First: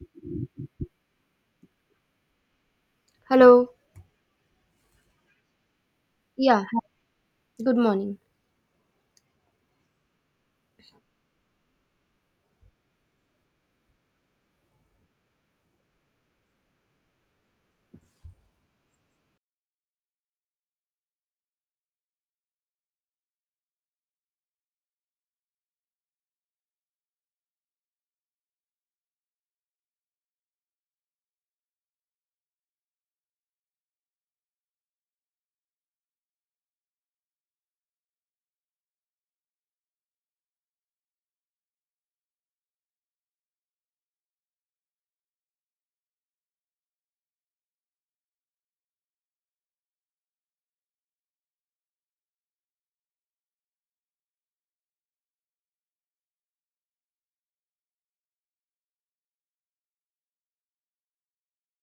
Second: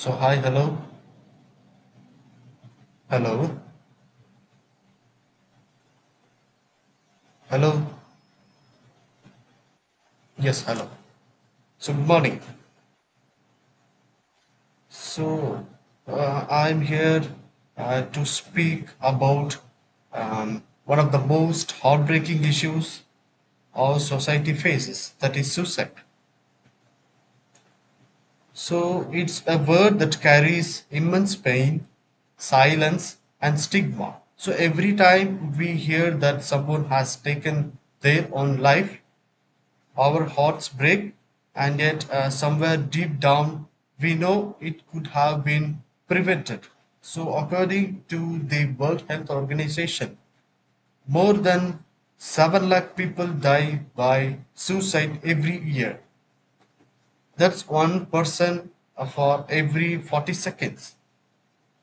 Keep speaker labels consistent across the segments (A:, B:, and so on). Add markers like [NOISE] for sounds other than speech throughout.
A: So hi, hello, hello,
B: Hello. Yeah.
A: hello.
B: Good morning.
A: Yes, hello. So good morning. So I'm here to speak about one of the most heartbreaking issues our society faces, that is suicide. So it's a word that carries immense pain, silence, and stigma. So every time we hear that someone has taken their own life, our hearts break, and yet somewhere deep down we know it could have been prevented. So, according to the World Health Organization, more than 7 lakh people die by suicide every year. That's one person, for every 40 seconds.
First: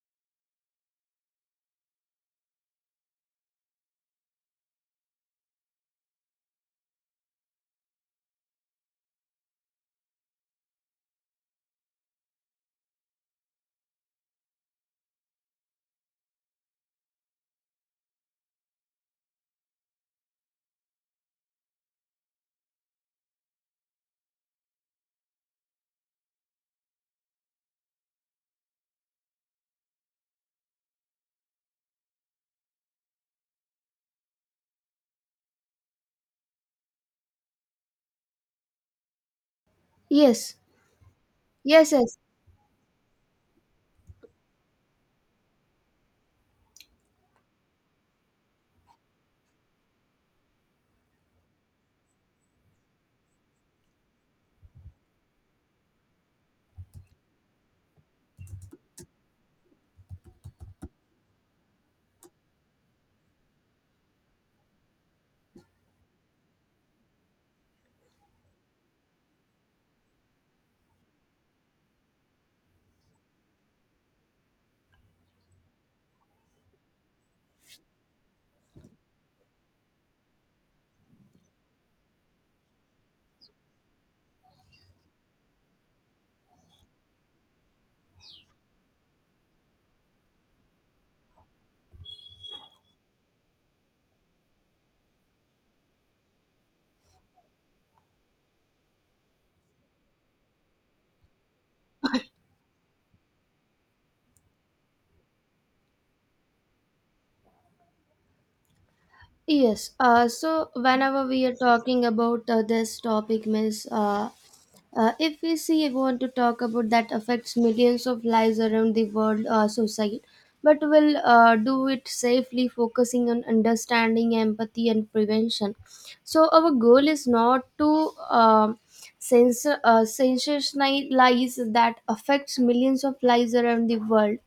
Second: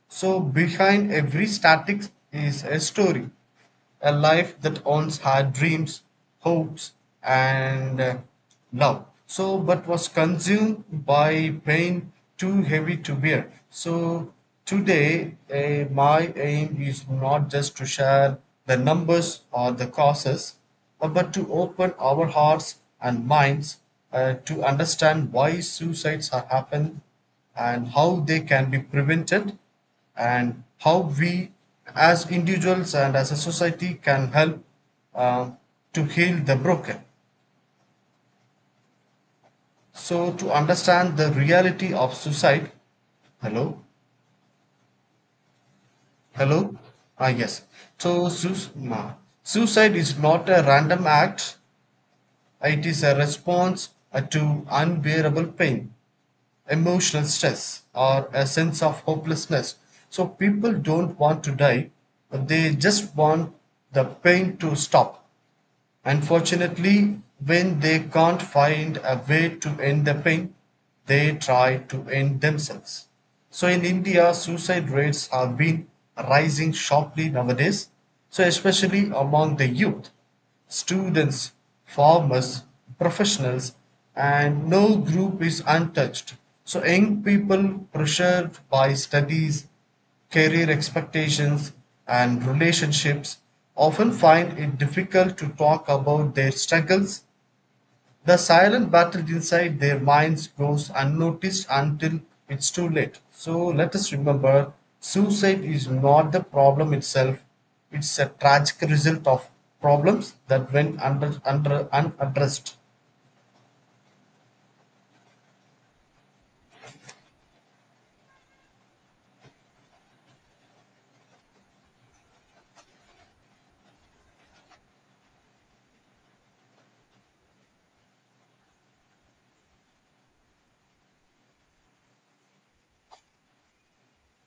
A: So, behind every static is a story, a life that owns her dreams, hopes, and love. So, but was consumed by pain too heavy to bear. So, today, my aim is not just to share the numbers or the causes, but to open our hearts and minds to understand why suicides are happen and how they can be prevented and how we as individuals and as a society can help uh, to heal the broken. So, to
B: Yes.
A: understand the
B: Yes.
A: reality of
B: Yes.
A: suicide, hello, hello, ah, yes. So, suicide is not a random act, it is a response to unbearable pain, emotional stress, or a sense of hopelessness. So, people don't want to die, they just want the pain to stop. Unfortunately, when they can't find a way to end the pain, they try to end themselves. So in India, suicide rates have been rising sharply nowadays, so especially among the youth, students, farmers, professionals, and no group is untouched. So young people pressured by studies, career expectations and relationships often find it difficult to talk about their struggles; the silent battle inside their minds goes unnoticed until it's too late. So let us remember suicide is not the problem itself, it's a tragic result of
B: Yes. Uh,
A: problems
B: so
A: that went
B: whenever we are
A: under
B: talking about
A: unaddressed.
B: this topic, Miss, if we see want to talk about that affects millions of lives around the world, society, but we'll do it safely, focusing on understanding, empathy, and prevention. So our goal is not to. Um sens sensationalize that affects millions of lives around the world.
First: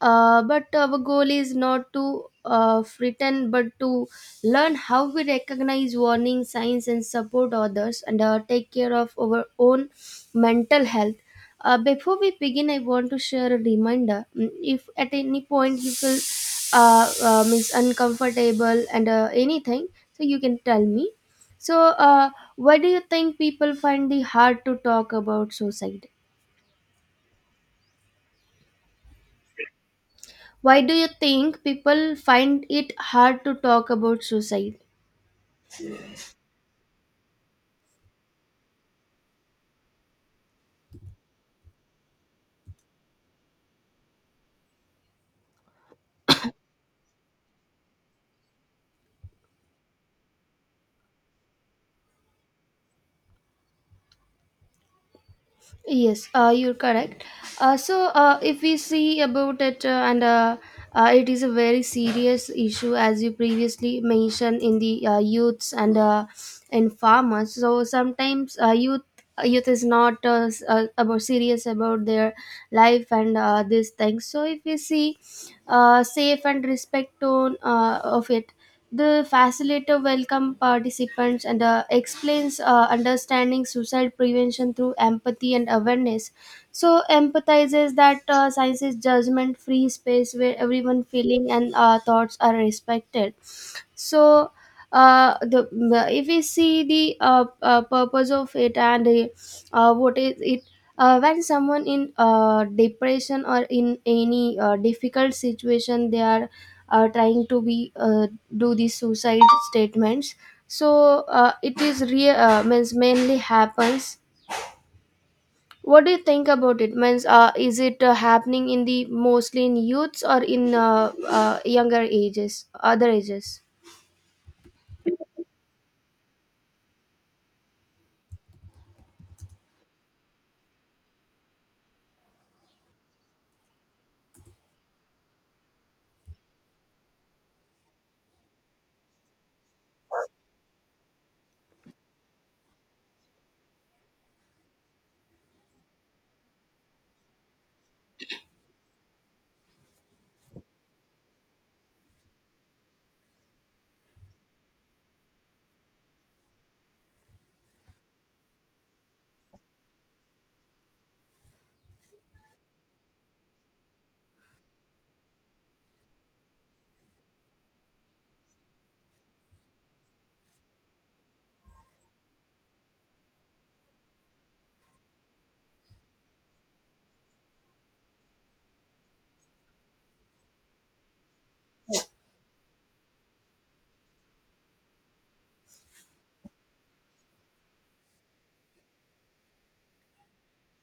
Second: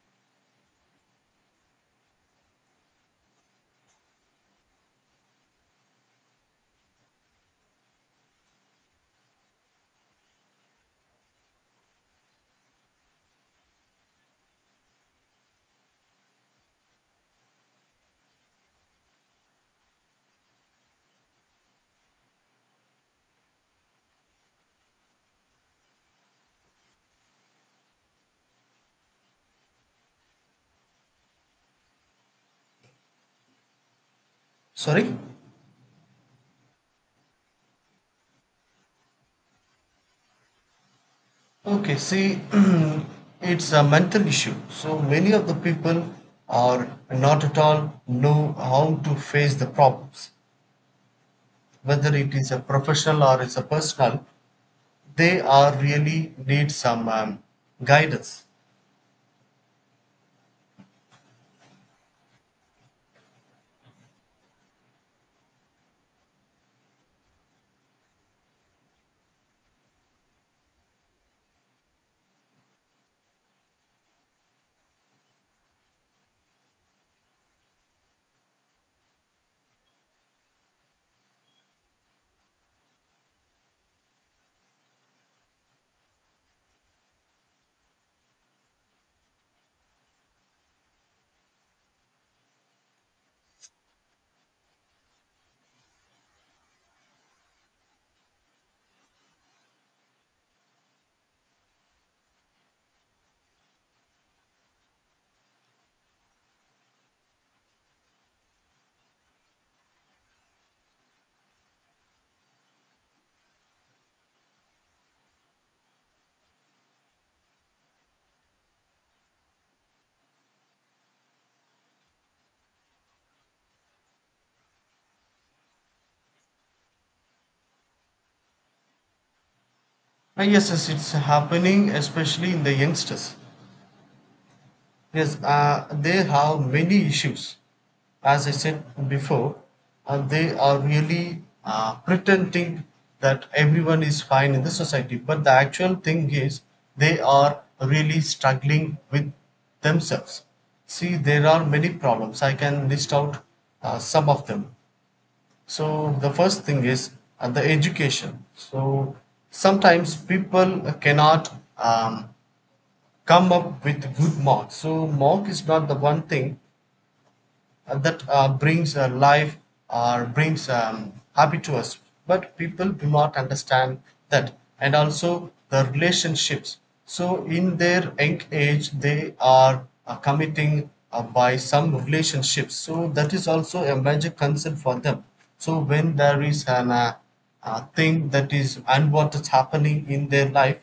B: But our goal is not to pretend but to learn how we recognize warning signs and support others, and take care of our own mental health. Before we begin, I want to share a reminder. Mm, if at any point you feel is uncomfortable and anything, so you can tell me. so uh, why do you think people find it hard to talk about suicide? Why do you think people find it hard to talk about suicide?
A: Sorry? Okay, see, [CLEARS THROAT] it's a mental issue. So many of the people are not at all know how to face the problems, whether it is a professional or it's a personal. They are
B: Yes,
A: really need
B: you're
A: some
B: correct.
A: guidance.
B: If we see about it, and it is a very serious issue, as you previously mentioned, in the youths and in farmers. So sometimes youth is not about serious about their life and these things. So if we see safe and respect tone of it. The facilitator welcomes participants and explains understanding suicide prevention through empathy and awareness. So empathizes that science is judgment-free space where everyone feeling and thoughts are respected. So the If we see the purpose of it, and what is it. When someone in depression or in any difficult situation, they are trying to be do these suicide statements. So it is real, means mainly happens. What do you think about it? Means is it happening in the mostly in youths or in younger ages, other ages?
A: Yes, yes, it's happening, especially in the youngsters. Yes, they have many issues. As I said before, they are really pretending that everyone is fine in the society. But the actual thing is, they are really struggling with themselves. See, there are many problems. I can list out some of them. So, the first thing is the education. So, sometimes people cannot come up with good marks. So mark is not the one thing that brings life or brings happy to us, but people do not understand that, and also the relationships. So in their young age, they are committing by some relationships. So that is also a major concern for them. So when there is an thing that is unwanted happening in their life,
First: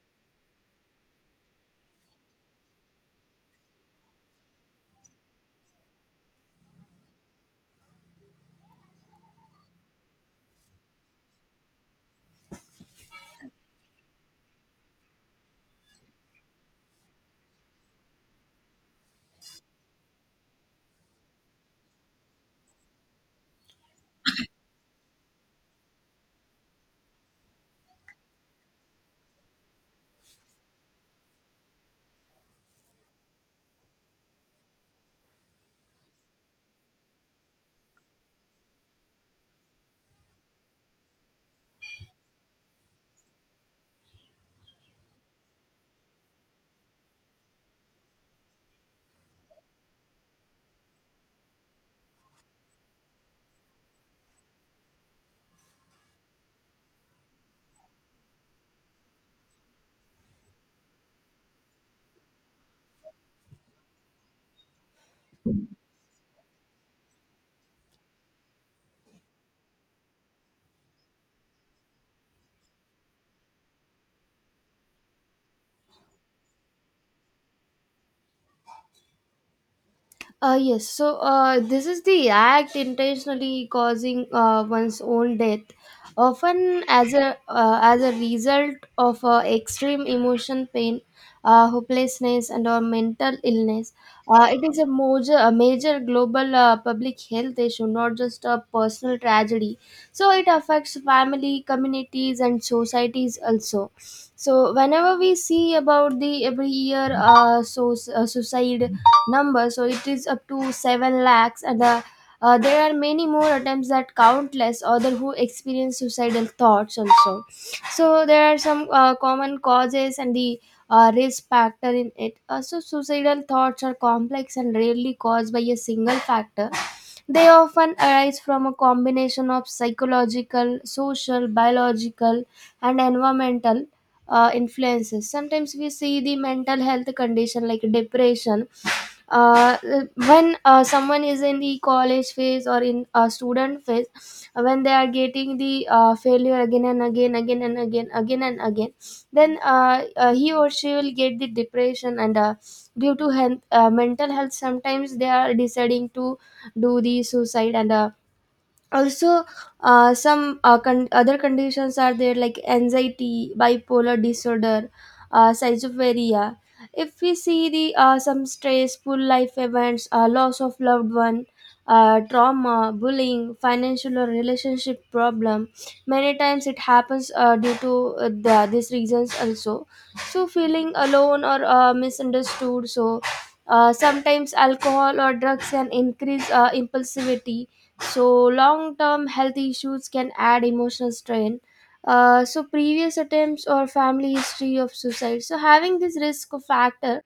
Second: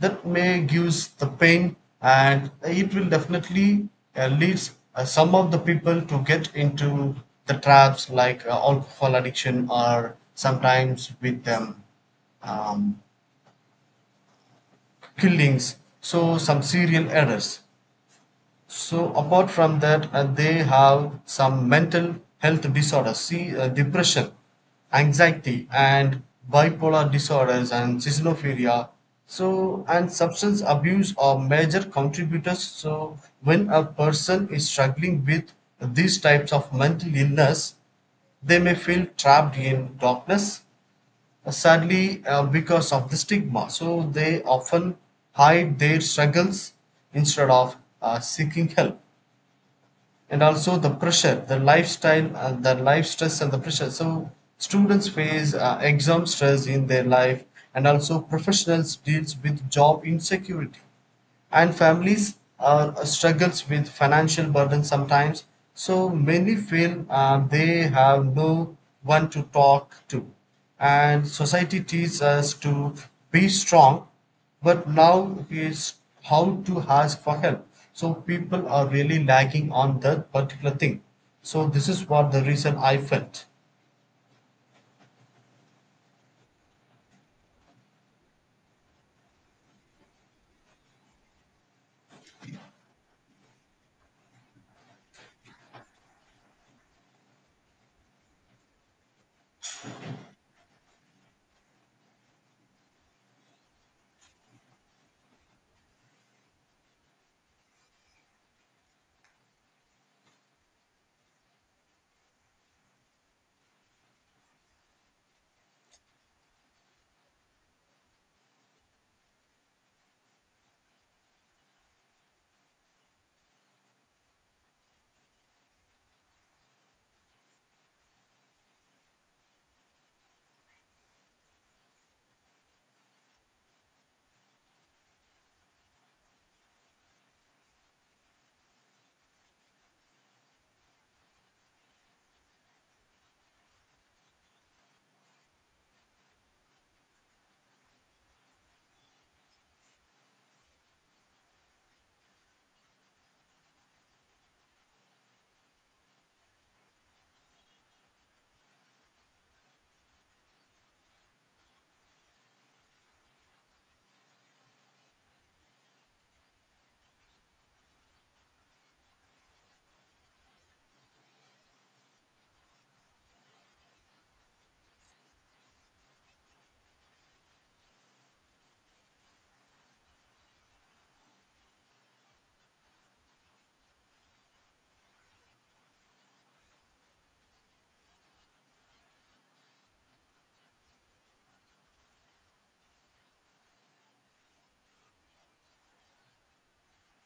A: that may gives the pain and it will definitely leads some of the people to get into the traps like alcohol addiction or sometimes with um, killings, so some serial errors. So apart from that, they have some mental health disorders, see depression, anxiety, and bipolar disorders and schizophrenia. So and substance abuse are major contributors. So when a person is struggling with these types of mental illness, they may feel trapped in darkness, sadly because of the stigma, so they often hide their struggles instead of seeking help, and also the pressure, the lifestyle and the life stress and the pressure. So students face exam stress in their life, and also professionals deals with job insecurity and families are struggles with financial burden sometimes. So many feel they have no one to talk to, and society teaches us to be strong but now is how to ask for help, so people are really lagging on that particular thing. So
B: This
A: this
B: is
A: is
B: the
A: what the reason
B: act
A: I felt
B: intentionally causing one's own death, often as a result of extreme emotion, pain, hopelessness, and or mental illness. It is a major global public health issue, not just a personal tragedy. So it affects family, communities, and societies also. So whenever we see about the every year, suicide number, so it is up to 7 lakhs, and there are many more attempts that countless other who experience suicidal thoughts also. So there are some common causes, and the risk factor in it also. Suicidal thoughts are complex and rarely caused by a single factor. They often arise from a combination of psychological, social, biological, and environmental influences. Sometimes we see the mental health condition like depression. uh, when someone is in the college phase or in a student phase, when they are getting the failure again and again again and again again and again, then he or she will get the depression, and due to health, mental health, sometimes they are deciding to do the suicide, and also some con- other conditions are there like anxiety, bipolar disorder, schizophrenia. If we see the some stressful life events, loss of loved one, trauma, bullying, financial or relationship problem, many times it happens due to these reasons also. So feeling alone or misunderstood. So sometimes alcohol or drugs can increase impulsivity. So long term health issues can add emotional strain. Previous attempts or family history of suicide. So having this risk of factor.